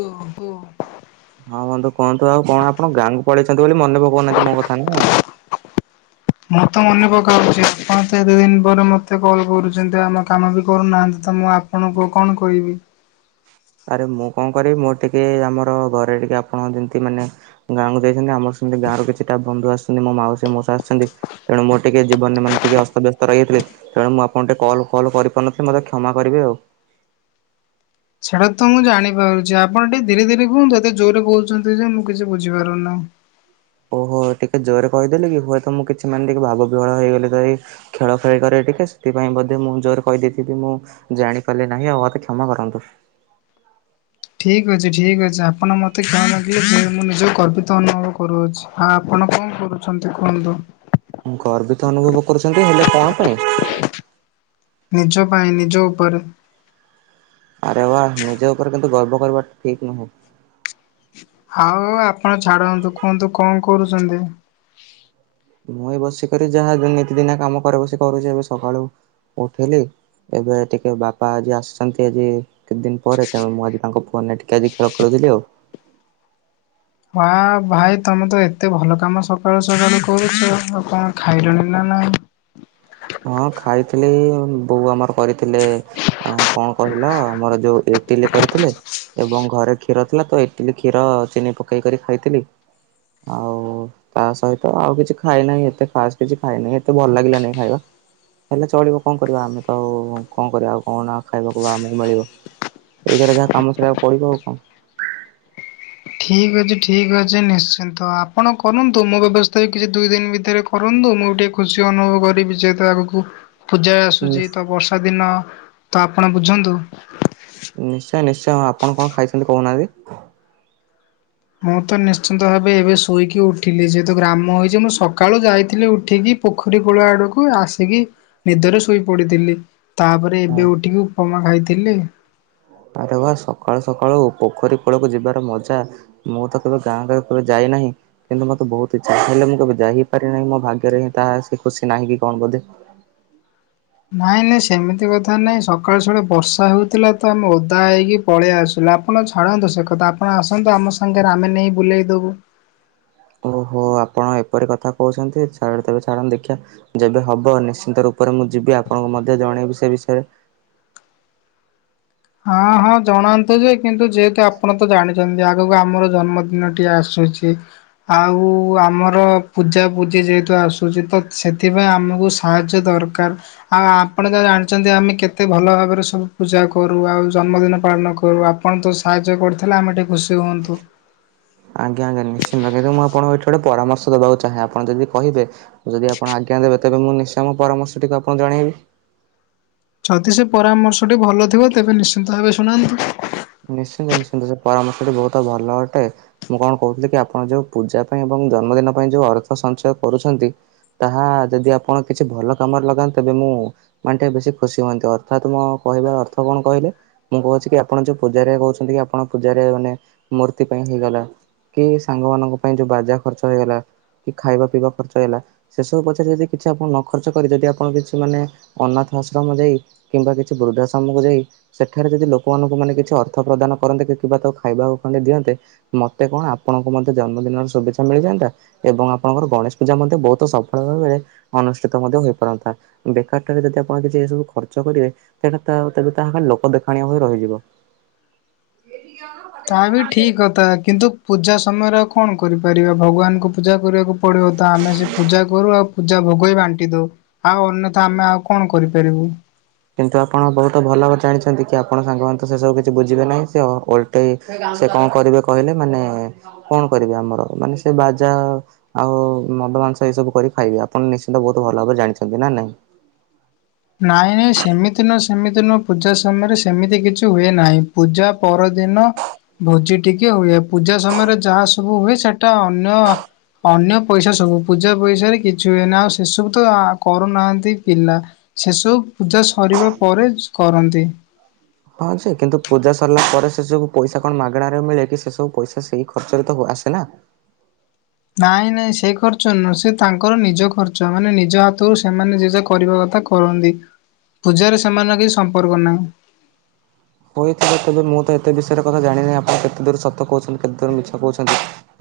ଓହୋ। ହଁ ବନ୍ଧୁ କୁହନ୍ତୁ ଆଉ କଣ ଆପଣ ଗାଁକୁ ପଳେଇଛନ୍ତି ବୋଲି ମନେ ପକାଉନାହାନ୍ତି ମୋ କଥା ନା। ମୁଁ ତ ମନେ ପକାଉଛି ଆପଣ ତ ଏତେ ଦିନ ପରେ ମତେ କଲ୍ କରୁଛନ୍ତି ଆମ କାମ ବି କରୁନାହାନ୍ତି ତ ମୁଁ ଆପ ଆପଣଙ୍କୁ କଣ କହିବି। ଆରେ ମୁଁ କଣ କରିବି ମୋର ଟିକେ ଆମର ଘରେ ଟିକେ ଆପଣଙ୍କ ଯେମିତି ମାନେ ଗାଁକୁ ଯାଇଛନ୍ତି ଆମର ସେମିତି ଗାଁ ରୁ କିଛିଟା ବନ୍ଧୁ ଆସଛନ୍ତି ମୋ ମାଉସୀ ମଉଷା ଆସିଛନ୍ତି। ତେଣୁ ମୁଁ ଟିକେ ଜୀବନରେ ମାନେ ଟିକେ ଅସ୍ତବ୍ୟସ୍ତ ରହିିଯାଇଥିଲି। ତେଣୁ ମୁଁ ଆପଣଙ୍କୁ ଟିକେ କଲ ଫଲ କରିପାରୁନଥିଲି। ମୋତେ କ୍ଷମା କରିବେ ଆଉ। ସେଟା ତ ମୁଁ ଜାଣିପାରୁଛି ଆପଣ ଟିକେ ଧୀରେ ଧୀରେ କୁହନ୍ତୁ। ଏତେ ଜୋରରେ କହୁଛନ୍ତି ଯେ ମୁଁ କିଛି ବୁଝିପାରୁନାହିଁ। ଓହୋ ଟିକେ ଜୋରରେ କହିଦେଲିକି ହୁଏତ ମୁଁ କିଛି ମାନେ ଟିକେ ଭାବ ବିହୋଳ ହେଇଗଲି ତ-ଏଇ ଖେଳ ଖେଳି କରେ ଟିକେ ସେଥିପାଇଁ ବୋଧେ ମୁଁ ଜୋରେ କହିଦେଇଥିବି ମୁଁ ଜାଣିପାରିଲି ନାହିଁ ଆଉ ମୋତେ କ୍ଷମା କରନ୍ତୁ। ଠିକ୍ ଅଛି ଠିକ୍ ଅଛି ଆପଣ ମୋତେ କ୍ଷମା ମାଗିଲେ ମୁଁ ନିଜକୁ ଗର୍ବିତ ଅନୁଭବ କରୁଅଛି। ହଁ ଆପଣ କଣ କରୁଛନ୍ତି କୁହନ୍ତୁ? ଗର୍ବିତ ଅନୁଭବ କରୁଛନ୍ତି ହେଲେ କଣ ପାଇଁ? ନିଜ ପାଇଁ ନିଜ ଉପରେ। ଆରେ ୱା ନିଜ ଉପରେ କିନ୍ତୁ ଗର୍ବ କରିବା ଠିକ ନୁହଁ। ହଉ ଆପଣ ଛାଡନ୍ତୁ କୁହନ୍ତୁ କଣ କରୁଚନ୍ତି? ମୁ ଏଇ ବସିକରି ଯାହା ନିତିଦିନିଆ କାମ କରେ ବସି କରୁଛି ଏବେ ସକାଳୁ ଉଠିଲି। ଏବେ ଟିକେ ବାପା ଆଜି ଆସିଛନ୍ତି। ଆଜି କେତେ ଦିନ ପରେ ତେଣୁ ମୁଁ ଆଜି ତାଙ୍କ ଫୋନରେ ଟିକେ ଆଜି ଖେଳ ଖେୁଳୁଥିଲି ଆଉ। ହଁ ଭାଇ ତମେ ତ ଏତେ ଭଲ କାମ ସକାଳୁ ସକାଳୁ କରୁଛ। ଆଉ କଣ ଖାଇଲଣି ନା ନାହିଁ? ହଁ ଖାଇଥିଲି ବୋଉ ଆମର କରିଥିଲେ ଆଉ କଣ କହିଲ ଆମର ଯୋଉ ଇଟିଲି କରିଥିଲେ। ଏବଂ ଘରେ କ୍ଷୀର ଥିଲା ତ ଇଟିଲି, କ୍ଷୀର, ଚିନି ପକେଇକରି ଖାଇଥିଲି। ଆଉ। ତା ସହିତ ଆଉ କିଛି ଖାଇନାହିଁ ଏତେ ଖାସ୍ କିଛି ଖାଇନାହିଁ ଏତେ ଭଲ ଲାଗିଲାନି ଖାଇବା। ହେଲେ ଚଳିବ କଣ କରିବା ଆମେ ତ ଆଉ କଣ କରିବା ଆଉ କଣ ନା ଖାଇବାକୁ ବା ଆମକୁ ମିଳିବ। ଏଇଥେରେ ଯାହା କାମ ଚଳେଇବାକୁ ପଡିବ ଆଉ କଣ। ଠିକ୍ ଅଛି ଠିକ୍ ଅଛି ନିଶ୍ଚିନ୍ତ ଆପଣ କରନ୍ତୁ। ମୋ ବ୍ୟବସ୍ଥା ବି କିଛି ଦୁଇ ଦିନ ଭିତରେ କରନ୍ତୁ ମୁଁ ଟିକେ ଖୁସି ଅନୁଭବ କରିବି। ଯେହେତୁ ଆଗକୁ ପୂଜା ଆସୁଛି ତ ବର୍ଷା ଦିନ ତ ଆପଣ ବୁଝନ୍ତୁ। ନିଶ୍ଚୟ ନିଶ୍ଚୟ ଆପଣ କଣ ଖାଇଛନ୍ତି କହୁନାହାନ୍ତି? ମୁଁ ତ ନିଶ୍ଚିନ୍ତ ଭାବେ ଏବେ ଶୋଇକି ଉଠିଲି ଯେହେତୁ ଗ୍ରାମ ହୋଇଛି ମୁଁ ସକାଳୁ ଯାଇଥିଲି ଉଠିକି। ପୋଖରୀ କୂଳ ଆଡକୁ ଆସିକି ନିଦରେ ଶୋଇ ପଡିଥିଲି। ତାପରେ ଏବେ ଉଠିକି ଉପମା ଖାଇଥିଲି। ଆରେ ବା ସକାଳୁ ସକାଳୁ ପୋଖରୀ କୁଳକୁ ଯିବାର ମଜା। ମୁଁ ତ କେବେ ଗାଁରେ କେବେ ଯାଇନାହିଁ। କିନ୍ତୁ ମତେ ବହୁତ ଇଚ୍ଛା ହେଲେ ମୁଁ କେବେ ଯାଇ ହି ପାରିନାହିଁ। ମୋ ଭାଗ୍ୟରେ ହିଁ ତାହା ସେ ଖୁସି ନାହିଁ କି କଣ ବୋଧେ। ନାଇଁ ନାଇଁ ସେମିତି କଥା ନାଇଁ ସକାଳୁ ସକାଳୁ ବର୍ଷା ହେଉଥିଲା ତ ଆମେ ଓଦା ହେଇକି ପଳେଇଆସିଲୁ ଆପଣ ଛାଡ଼ନ୍ତୁ ସେ କଥା ଆପଣ ଆସନ୍ତୁ ଆମ ସାଙ୍ଗରେ ଆମେ ନେଇ ବୁଲେଇ ଦବୁ। ଓହୋ ଆପଣ ଏପରି କଥା କହୁଛନ୍ତି ଛା ତେବେ ଛାଡ଼ନ୍ତୁ ଦେଖିବା। ଯେବେ ହବ ନିଶ୍ଚିନ୍ତ ରୂପରେ ମୁଁ ଯିବି ଆପଣଙ୍କୁ ମଧ୍ୟ ଜଣେଇବି ସେ ବିଷୟରେ। ହଁ ହଁ ଜଣାନ୍ତୁ ଯେ କିନ୍ତୁ ଯେହେତୁ ଆପଣ ତ ଜାଣିଛନ୍ତି ଆଗକୁ ଆମର ଜନ୍ମଦିନଟି ଆସୁଛି। ଆଉ ଆମର ପୂଜା ପୂଜି ଯେହେତୁ ଆସୁଛି ତ ସେଥିପାଇଁ ଆମକୁ ସାହାଯ୍ୟ ଦରକାର ଆଉ ଆପଣ ଜାହା ଜାଣିଛନ୍ତି ଆମେ କେତେ ଭଲ ଭାବରେ ସବୁ ପୂଜା କ କରୁ ଆଉ ଜନ୍ମଦିନ ପାଳନ କରୁ ଆପଣ ତ ସାହାଯ୍ୟ କରିଥିଲେ ଆମେ ଟିକେ ଖୁସି ହୁଅନ୍ତୁ। ଆଜ୍ଞା ଆଜ୍ଞା ନିଶ୍ଚିନ୍ତ କିନ୍ତୁ ମୁଁ ଆପଣଙ୍କୁ ଏଠି ଗୋଟେ ପରାମର୍ଶ ଦବାକୁ ଚାହେଁ ଆପଣ ଯଦି କହିବେ। ଯଦି ଆପଣ ଆଜ୍ଞା ଦେବେ ତେବେ ମୁଁ ନିଶ୍ଚୟ ଆମ ପରାମର୍ଶ ଟିକୁ ଆପଣଙ୍କୁ ଜଣେଇବି। ଯଦି ସେ ପରାମର୍ଶଟି ଭଲ ଥିବ ତେବେ ନିଶ୍ଚିନ୍ତ ଭାବେ ଶୁନାନ୍ତୁ। ନିଶ୍ଚିନ୍ତ ନିଶ୍ଚିନ୍ତ ସେ ପରାମର୍ଶଟି ବହୁତ ଭଲ ଅଟେ। ମୁଁ କଣ କହୁଥିଲି କି ଆପଣ ଯୋଉ ପୂଜା ପାଇଁ ଏବଂ ଜନ୍ମଦିନ ପାଇଁ ଯୋଉ ଅର୍ଥ ସଞ୍ଚୟ କରୁଛନ୍ତି ତାହା ଯଦି ଆପଣ କିଛି ଭଲ କାମରେ ଲଗାନ୍ତେ ତେବେ ମୁଁ ମାନେ ଟିକେ ବେଶୀ ଖୁସି ହୁଅନ୍ତି ଅର୍ଥାତ ମୋ କହିବା ଅର୍ଥ କଣ କହିଲେ ମୁଁ କହୁଛି କି ଆପଣ ଯୋଉ ପୂଜାରେ ବଉଛନ୍ତି କି ଆପଣ ପୂଜାରେ ମାନେ ମୂର୍ତ୍ତି ପାଇଁ ହେଇଗଲା। କି ସାଙ୍ଗମାନଙ୍କ ପାଇଁ ଯୋଉ ବାଜା ଖର୍ଚ୍ଚ ହେଇଗଲା କି ଖାଇବା ପିଇବା ଖର୍ଚ୍ଚ ହେଲା। ସେସବୁ ପଛରେ ଯଦି କିଛି ଆପଣ ନ ଖର୍ଚ୍ଚ କରି ଯଦି ଆପଣ କିଛି ମାନେ ଅନାଥ ଆଶ୍ରମ ଯାଇ କିମ୍ବା କିଛି ବୃଦ୍ଧାଶ୍ରମକୁ ଯାଇ ସେଠାରେ ଯଦି ଲୋକମାନଙ୍କୁ ମାନେ କିଛି ଅର୍ଥ ପ୍ରଦାନ କରନ୍ତେ କିିବା ତାକୁ ଖାଇବାକୁ ଖଣ୍ଡେ ଦିଅନ୍ତେ। ମତେ କଣ ଆପଣଙ୍କୁ ମଧ୍ୟ ଜନ୍ମଦିନର ଶୁଭେ୍ଛା ମିଳିଯାଆନ୍ତା। ଏବଂ ଆପଣଙ୍କର ଗଣେଶ ପୂଜା ମଧ୍ୟ ବହୁତ ସଫଳ ଭାବରେ ଅନୁଷ୍ଠିତ ମଧ୍ୟ ହୋଇପାରନ୍ତା। ବେକାରଟାରେ ଯଦି ଆପଣ କିଛି ଏ ସବୁ ଖର୍ଚ୍ଚ କରିବେ ତା ଲୋକ ଦେଖାଣିଆ ଭାବେ ରହିଯିବ। ତା ବି ଠିକ କଥା କିନ୍ତୁ ପୂଜା ସମୟରେ ଆଉ କଣ କରିପାରିବା ଭଗବାନଙ୍କୁ ପୂଜା କରିବାକୁ ପଡ଼ିବ ତ ଆମେ ସେ ପୂଜା କରୁ ଆଉ। ପୂଜା ଭୋଗ ବାଣ୍ଟି ଦଉ ଆଉ ଅନ୍ୟଥା ଆମେ ଆଉ କଣ କରିପାରିବୁ। କିନ୍ତୁ ଆପଣ ବହୁତ ଭଲ ଭାବରେ ଜାଣିଛନ୍ତି କି ଆପଣ ସାଙ୍ଗମାନେ ତ ସେସବୁ କିଛି ବୁଝିବେ ନାହିଁ ସେ ଗୋଟେ ସେ କଣ କରିବେ କହିଲେ ମାନେ କଣ କରିବେ ଆମର ମାନେ ସେ ବାଜା ଆଉ ମଦ ମାଂସ ଏଇ ସବୁ କରି ଖାଇବବେ ଆପଣ ନିଶ୍ଚିନ୍ତ ବହୁତ ଭଲ ଭାବରେ ଜାଣିଛନ୍ତି ନା ନାଇଁ। ନାଇଁ ନାଇଁ ସେମିତି ନୁହଁ ସେମିତି ନୁହଁ ପୂଜା ସମୟରେ ସେମିତି କିଛି ହୁଏ ନାହିଁ। ପୂଜା ପରଦିନ ଭୋଜି ଟିକେ ହୁଏ ପୂଜା ସମୟରେ ଯାହା ସବୁ ହୁଏ ସେଟା ଅନ୍ୟ ଅନ୍ୟ ପଇସା ସବୁ ପୂଜା ପଇସାରେ କିଛି ହୁଏନି ଆଉ ସେସବୁ ତ କରୁନାହାନ୍ତି ପିଲା। ସେସବୁ ପୂଜା ସରିବା ପରେ କରନ୍ତି। ହଁ ଯେ କିନ୍ତୁ ପୂଜା ସରିଲା ପରେ ସେ ସବୁ ପଇସା କଣ ମାଗଣାରେ ମିଳେ କି ସେ ସବୁ ପଇସା ସେଇ ଖର୍ଚ୍ଚରେ ତ ଆସେ ନା। ନାଇଁ ନାଇଁ ସେ ଖର୍ଚ୍ଚ ନୁହଁ ସେ ତାଙ୍କର ନିଜ ଖର୍ଚ୍ଚ ମାନେ ନିଜ ହାତରୁ ସେମାନେ ଯାହା କରିବା କଥା କରନ୍ତି ପୂଜାରେ ସେମାନଙ୍କ କିଛି ସମ୍ପର୍କ ନାହିଁ। ହୋଇଥିବ ତେବେ ମୁଁ ତ ଏତେ ବିଷୟରେ କଥା ଜାଣିନହିଁ ଆପଣ କେତେ ଦୂର ସତ କହୁଛନ୍ତି କେତେ ଦୂର ମିଛ କହୁଛନ୍ତି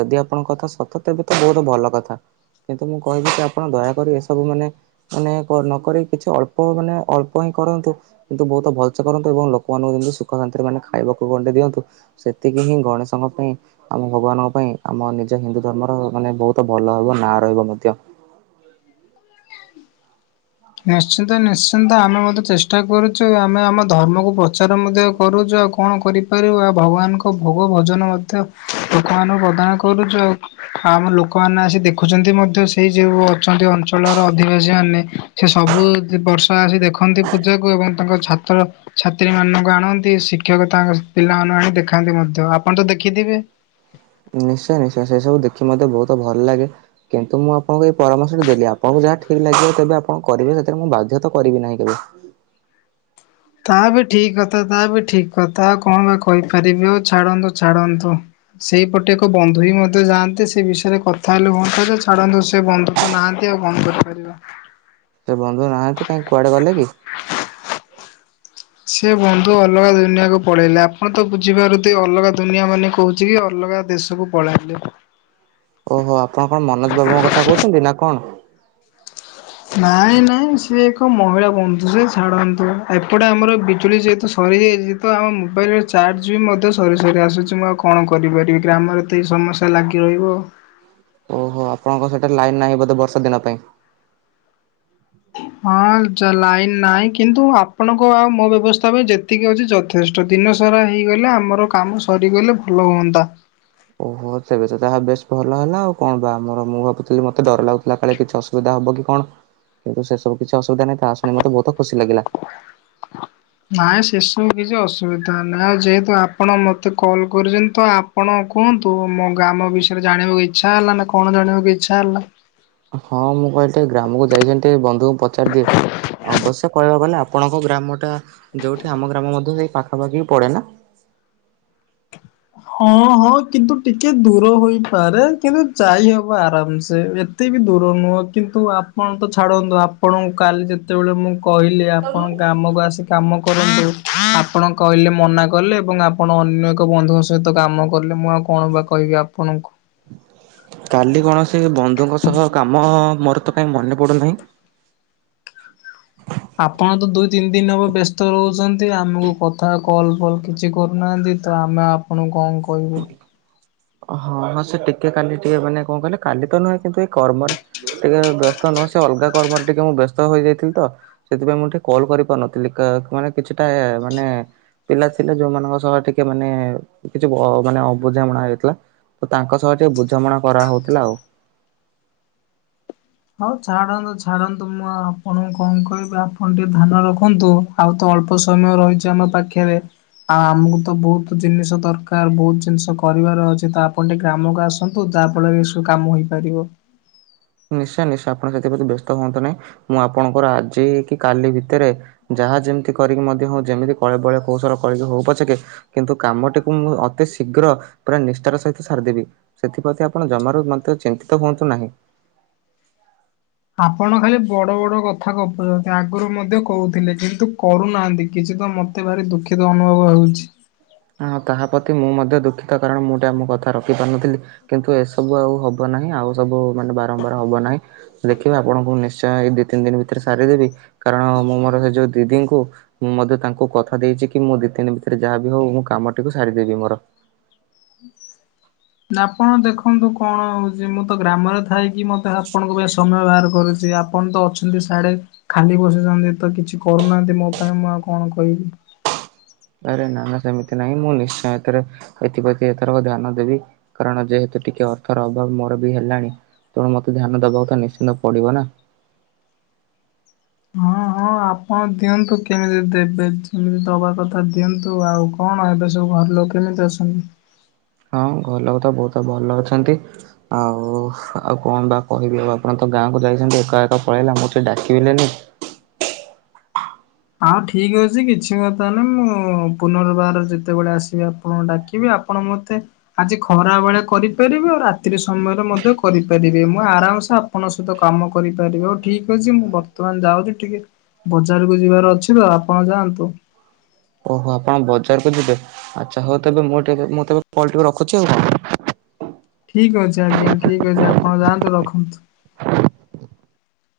ଯଦି ଆପଣଙ୍କ କଥା ସତ ତେବେ ତ ବହୁତ ଭଲ କଥା କିନ୍ତୁ ମୁଁ କହିବି କି ଆପଣ ଦୟାକରି ଏସବୁ ମାନେ ମାନେ ନକି କିଛି ଅଳ୍ପ ମାନେ ଅଳ୍ପ ହିଁ କରନ୍ତୁ କିନ୍ତୁ ବହୁତ ଭଲସେ କରନ୍ତୁ ଏବଂ ଲୋକ ପୋକାନଙ୍କୁ ଦୁ ସୁଖ ଶାନ୍ତିରେ ମାନେ ଖାଇବାକୁ ଗଣ୍ଡେଇ ଦିଅନ୍ତୁ ସେତିକି ହିଁ ଗଣେଶଙ୍କ ପାଇଁ ଆମ ଭଗବାନଙ୍କ ପାଇଁ ଆମ ନିଜ ହିନ୍ଦୁ ଧର୍ମର ମାନେ ବହୁତ ଭଲ ରହିବ ନାଁ ରହିବ ମଧ୍ୟ ନିଶ୍ଚିନ୍ତ ନିଶ୍ଚିନ୍ତ ଆମେ ମଧ୍ୟେ ଚେଷ୍ଟା କରୁଛୁ ଆମେ ଆମ ଧର୍ମକୁ ପ୍ରଚାର ମଧ୍ୟ କରୁଛୁ ଆଉ କଣ କରିପାରିବ ଆ ଭଗବାନଙ୍କ ଭୋଗ ଭଜନ ମଧ୍ୟ ଲୋକମାନଙ୍କୁ ପ୍ରଦାନ କରୁଛ ଆଉ ଆମ ଲୋକମାନେ ଆସି ଦେଖୁଛନ୍ତି ମଧ୍ୟ ସେଇ ଯୋଉ ଅଛନ୍ତି ଅଞ୍ଚଳର ଅଧିବାସୀ ମାନେ ସେ ସବୁ ବର୍ଷା ଆସି ଦେଖନ୍ତି ପୂଜାକୁ ଏବଂ ତାଙ୍କ ଛାତ୍ର ଛାତ୍ରୀ ମାନଙ୍କୁ ଆଣନ୍ତି ଶିକ୍ଷକ ତାଙ୍କ ପିଲାମାନଙ୍କୁ ଆଣି ଦେଖାନ୍ତି ମଧ୍ୟ ଆପଣ ତ ଦେଖିଥିବେ ନିଶ୍ଚୟ ନିଶ୍ଚୟ ସେ ସବୁ ଦେଖି ମତେ ବହୁତ ଭଲ ଲାଗେ କିନ୍ତୁ ମୁଁ ଆପଣଙ୍କୁ ଏଇ ପରାମର୍ଶ ଟି ଦେଲି ଆପଣଙ୍କୁ ଯାହା ଠିକ ଲାଗିବ ତେବେ ଆପଣ କରିବେ ସେଥିରେ ମୁଁ ବାଧ୍ୟ ତ କରିବି ନାହିଁ କେବେ ତା ବି ଠିକ କଥା ତା ବି ଠିକ କଥା ଆଉ କଣ ବା କହିପାରିବି ଆଉ ଛାଡ଼ନ୍ତୁ ଛାଡ଼ନ୍ତୁ ସେଇପଟେ ଏକ ବନ୍ଧୁ ହ ମଧ୍ୟ ଯାଆନ୍ତେ ସେ ବିଷୟରେ କଥା ହେଲେ ହୁଅନ୍ତା ଯେ ଛାଡନ୍ତୁ ସେ ବନ୍ଧୁ ତ ନାହାନ୍ତି ଆଉ ବନ୍ଦ କରିପାରିବା ସେ ବନ୍ଧୁ ନାହାନ୍ତି କାହିଁ କୁଆଡେ ଗଲେ କି ସେ ବନ୍ଧୁ ଅଲଗା ଦୁନିଆକୁ ପଳେଇଲେ ଆପଣ ତ ବୁଝିପାରୁଥେ ଅଲଗା ଦୁନିଆ ମାନେ କହୁଛି କି ଅଲଗା ଦେଶ ସବୁ ପଳେଇି ଓହୋ ଆପଣ କଣ ମନୋଜ ବାବୁଙ୍କ କଥା କହୁଛନ୍ତି ନା କଣ ନାଇଁ ନାଇଁ ସିଏ ଏକ ମହିଳା ବନ୍ଧୁ ସେ ଛାଡ଼ନ୍ତୁ ଏପଟେ ଆମର ବିଜୁଳି ଯେହେତୁ ସରିଯାଇଛି ତ ଆମ ମୋବାଇଲର ଚାର୍ଜ ବି ମଧ୍ୟ ସରେ ସରି ଆସୁଛି ମୁଁ ଆଉ କଣ କରିପାରିବି ଗ୍ରାମରେ ଏତେ ସମସ୍ୟା ଲାଗି ରହିବ ଓହୋ ଆପଣଙ୍କ ସେଟା ଲାଇନ୍ ନାହିଁ ବୋଧେ ବର୍ଷା ଦିନ ପାଇଁ ହଁ ଲାଇନ ନାହିଁ କିନ୍ତୁ ଆପଣଙ୍କ ଆଉ ମୋ ବ୍ୟବସ୍ଥା ପାଇଁ ଯେତେ ଏତିକି ଅଛି ଯଥେଷ୍ଟ ଦିନ ସାରା ହେଇଗଲେ ଆମର କାମ ସରିଗଲେ ଭଲ ହୁଅନ୍ତା ଓହୋ ତେବେ ତ ତାହା ବେଶ ଭଲ ହେଲା ଆଉ କଣ ବା ଆମର ମୁଁ ଭାବୁଥିଲି ମତେ ଡର ଲାଗୁଥିଲା କାଳେ କିଛି ସୁବିଧା ହବ କି କଣ କିନ୍ତୁ ସେ ସବୁ କିଛି ଅୁବିଧା ନାହିଁ ତାହା ଶୁଣି ମତେ ବହୁତ ଖୁସି ଲାଗିଲା ନାଇଁ ସେସବୁ କିଛି ଅସୁବିଧା ନାହିଁ ଆଉ ଯେହେତୁ ଆପଣ ମତେ କଲ୍ କରିୁଛନ୍ତି ତ ଅପ ଆପଣ କୁହନ୍ତୁ ମୋ ଗ୍ରାମ ବିଷୟରେ ଜାଣିବାକୁ ଇଚ୍ଛା ହେଲା ନା କଣ ଜାଣିବାକୁ ଇଚ୍ଛା ହେଲା। ହଁ ମୁଁ କହିଲି ଗ୍ରାମକୁ ଯାଇଛନ୍ତି ବନ୍ଧୁଙ୍କୁ ପଚାରି ଦିଏ। ଅବଶ୍ୟ କହି ହବନି ଆପଣଙ୍କ ଗ୍ରାମ ଟା ଯୋଉଠି ଆମ ଗ୍ରାମ ମଧ୍ୟ ସେଇ ପାଖାପାଖି ପଡେ ନା। ହଁ ହଁ କିନ୍ତୁ ଟିକେ ଦୂର ହେଇପାରେ କିନ୍ତୁ ଯାଇହବ ଆରାମ ସେ। ଏତେ ବି ଦୂର ନୁହେଁ କିନ୍ତୁ ଆପଣ ତ ଛାଡ଼ନ୍ତୁ ଆପଣ କାଲି ଯେତେବେଳେ ମୁଁ କହିଲେ ଆପଣ ଗ୍ରାମ କୁ ଆସି କାମ କରନ୍ତୁ ଆପଣ କହିଲେ ମନା କଲେ ଏବଂ ଆପଣ ଅନ୍ୟ ଏକ ବନ୍ଧୁଙ୍କ ସହ ସହିତ କାମ କଲେ ମୁଁ ଆଉ କଣ ବା କହିବି ଆପଣଙ୍କୁ। କାଲି କୌଣସି ବନ୍ଧୁଙ୍କ ସହ କାମ ମୋର ତ କାଇଁ ମନେ ପଡୁନାହିଁ। ଆପଣ ତ ଦୁଇ ତିନି ଦିନ ହେବ ବ୍ୟସ୍ତ ରହୁଛନ୍ତି ଆମକୁ କଥା କଲ ଫଲ କିଛି କରୁନାହାନ୍ତି। ତ ଆମେ ଆପଣଙ୍କୁ କଣ କହିବୁ। ହଁ ହଁ ସେ ଟିକେ କାଲି ଟିକେ ମାନେ କଣ କହିଲେ କାଲି ତ ନୁହେଁ କିନ୍ତୁ ଏଇ କର୍ମରେ। ଟିକେ ବ୍ୟସ୍ତ ନୁହଁ ସେ ଅଲଗା କର୍ମରେ ଟିକେ ମୁଁ ବ୍ୟସ୍ତ ହୋଇଯାଇଥିଲି ତ। ସେଥିପାଇଁ ମୁଁ ଟିକେ କଲ କରିପାରୁନଥିଲି ମାନେ କିଛିଟା ମାନେ ପିଲା ଥିଲେ ଯୋଉମାନଙ୍କ ସହ ଟିକେ ମାନେ କିଛି ମାନେ ଅବୁଝାମଣା ହେଇଥିଲା। ହେଲା ତ ତାଙ୍କ ସହ ଟିକେ ବୁଝାମଣା କରାହଉଥିଲା ଆଉ। ହଉ ଛାଡ଼ନ୍ତୁ ଛାଡ଼ନ୍ତୁ ମୁଁ ଆପଣଙ୍କୁ କଣ କହିବି ଆପଣ ଟିକେ ଧ୍ୟ୍ୟନ ରଖନ୍ତୁ। ଆଉ ତ ଅଳ୍ପ ସମୟ ରହିଛି ଆମ ପାଖରେ। ଆଉ ଆମକୁ ତ ବହୁତ ଜିନିଷ ଦରକାର ବହୁତ ଜିନିଷ କରିବାର ଅଛି ତ ଆପଣ ଟିକେ ଗ୍ରାମକୁ ଆସନ୍ତୁ। ହଉ ତା ଫଳରେ ଏ ସବୁ କାମ ହେଇପାରିବ। ନିଶ୍ଚୟ ନିଶ୍ଚୟ ଆପଣ ସେଥିପ୍ରତି ବ୍ୟସ୍ତ ହୁଅନ୍ତୁ ନାହିଁ ମୁଁ ଆପଣଙ୍କର ଆଜି କି କାଲି ଭିତରେ। ଯାହା ଯେମିତି କରିକି ମଧ୍ୟ ହଉ ଯେମିତି କଳେ ବଳେ କୌଶଳ କରିକି ହଉ ପଛେକେ କିନ୍ତୁ କାମଟିକୁ ମୁଁ ଅତି ଶୀଘ୍ର ପୁରା ନିଷ୍ଠାର ସହିତ ସାରିଦେବି। ସେଥିପ୍ରତି ଆପଣ ଜମାରୁ ମତେ ଚିନ୍ତିତ ହୁଅନ୍ତୁ ନାହିଁ। ଆପଣ ଖାଲି ବଡ ବଡ କଥା ଗପୁଛନ୍ତି ଆଗରୁ ମଧ୍ୟ କହୁଥିଲେ କିନ୍ତୁ କରୁନାହାନ୍ତି କିଛି ତ ମତେ ମତେ ଭାରି ଦୁଃଖିତ ଅନୁଭବ ହେଉଛି। ହଁ ତାହା ପ୍ରତି ମୁଁ ମଧ୍ୟ ଦୁଃଖିତ କାରଣ ମୁଁ ଟେ ଆମ କଥା ରଖିପାରୁନଥିଲି। କିନ୍ତୁ ଏସବୁ ଆଉ ହବ ନାହିଁ ଆଉ ସବୁ ମାନେ ବାରମ୍ବାର ହବ ନାହିଁ। ଦେଖିବ ଆପଣଙ୍କୁ ନିଶ୍ଚୟ ଏଇ ଦି ତିନି ଦିନ ଭିତରେ ସାରିଦେବି କାରଣ ମୁଁ ମୋର ସେ ଯୋଉ ଦିଦିଙ୍କୁ ମୁଁ ମଧ୍ୟ ତାଙ୍କୁ କଥା ଦେଇଛି କି ମୁଁ ଦି ଦିନି ଭିତରେ ଯାହା ହଉ ମୁଁ କାମଟିକୁ ସାରିଦେବି ମୋର। ଆପଣ ଦେଖନ୍ତୁ କଣ ହଉଛି ମୁଁ ତ ଗ୍ରାମରେ ଥାଇକି ମତେ ଆପଣଙ୍କ ପାଇଁ ସମୟ ବାହାର କରୁଛି ଅପ ଆପଣ ତ ଅଛନ୍ତି ସାଡେ ଖାଲି ବସିଛନ୍ତି ତ କିଛି କରୁନାହାନ୍ତି ମୋ ପାଇଁ ମୁଁ ଆଉ କଣ କହିବି। ଆରେ ନା ନା ସେମିତି ନାହିଁ ମୁଁ ନିଶ୍ଚୟ ଏଥରେ ଏଥିପ୍ରତି ଏଥରକ ଧ୍ୟ୍ୟନ ଦେବି। କାରଣ ଯେହେତୁ ଟିକେ ଅର୍ଥର ଅଭାବ ମୋର ବି ହେଲାଣି ତେଣୁ ମତେ ଧ୍ୟ୍ୟନ ଦବାକୁ ତ ନିଶ୍ଚିନ୍ତ ପଡିବ ନା। ହଁ ହଁ ଆପଣ ଦିଅନ୍ତୁ କେମିତି ଦେବେ ଯେମିତି ଦବା କଥା ଦିଅନ୍ତୁ ଆଉ। କଣ ଏବେ ସବୁ ଘର ଲୋକ କେମିତି ଅସଛନ୍ତି। ହଁ ଘର ଲୋକ ତ ବହୁତ ଭଲ ଅଛନ୍ତି। ଆଉ ଆଉ କଣ ବା କହିବି ଆଉ ଆପଣ ତ ଗାଁକୁ ଯାଇଛନ୍ତି ଏକା ଏକା ପଳେଇଲେ ଅମକୁ ଟିକେ ଡାକିବିଲେନି। ହଁ ଠିକ ଅଛି କିଛି କଥା ନାହିଁ ମୁଁ ପୁନର୍ବାର ଯେତେବେଳେ ଆସିବି ଆପ ଆପଣ ଡାକିବି ଆପଣ ମୋତେ ଆଜି ଖରା ବେଳେ କରିପାରିବେ ଆଉ ରାତି ସମୟରେ ମଧ୍ୟ କରିପାରିବେ ମୁଁ ଆରାମସେ ଆପ ଆପଣଙ୍କ ସହିତ କାମ କରିପାରିବ ଠିକ୍ ଅଛି ମୁଁ ବର୍ତ୍ତମାନ ଯାଉଛି ଟିକେ ବଜାରକୁୁ ଯିବାର ଅଛି ତ ଆପଣ ଯାଆନ୍ତୁ। ଓହୋ ଆପଣ ବଜାରକୁ ଯିବେ। ଆଚ୍ଛା ହଉ ତେବେ ମୁଁ ଟେ ମୁଁ ତେବେ କଲଟିକୁ ରଖୁଛି ଆଉ କଣ। ଠିକ ଅଛି ଆଜ୍ଞା ଠିକ ଅଛି ଆପଣ ଯାଆନ୍ତୁ ରଖନ୍ତୁ।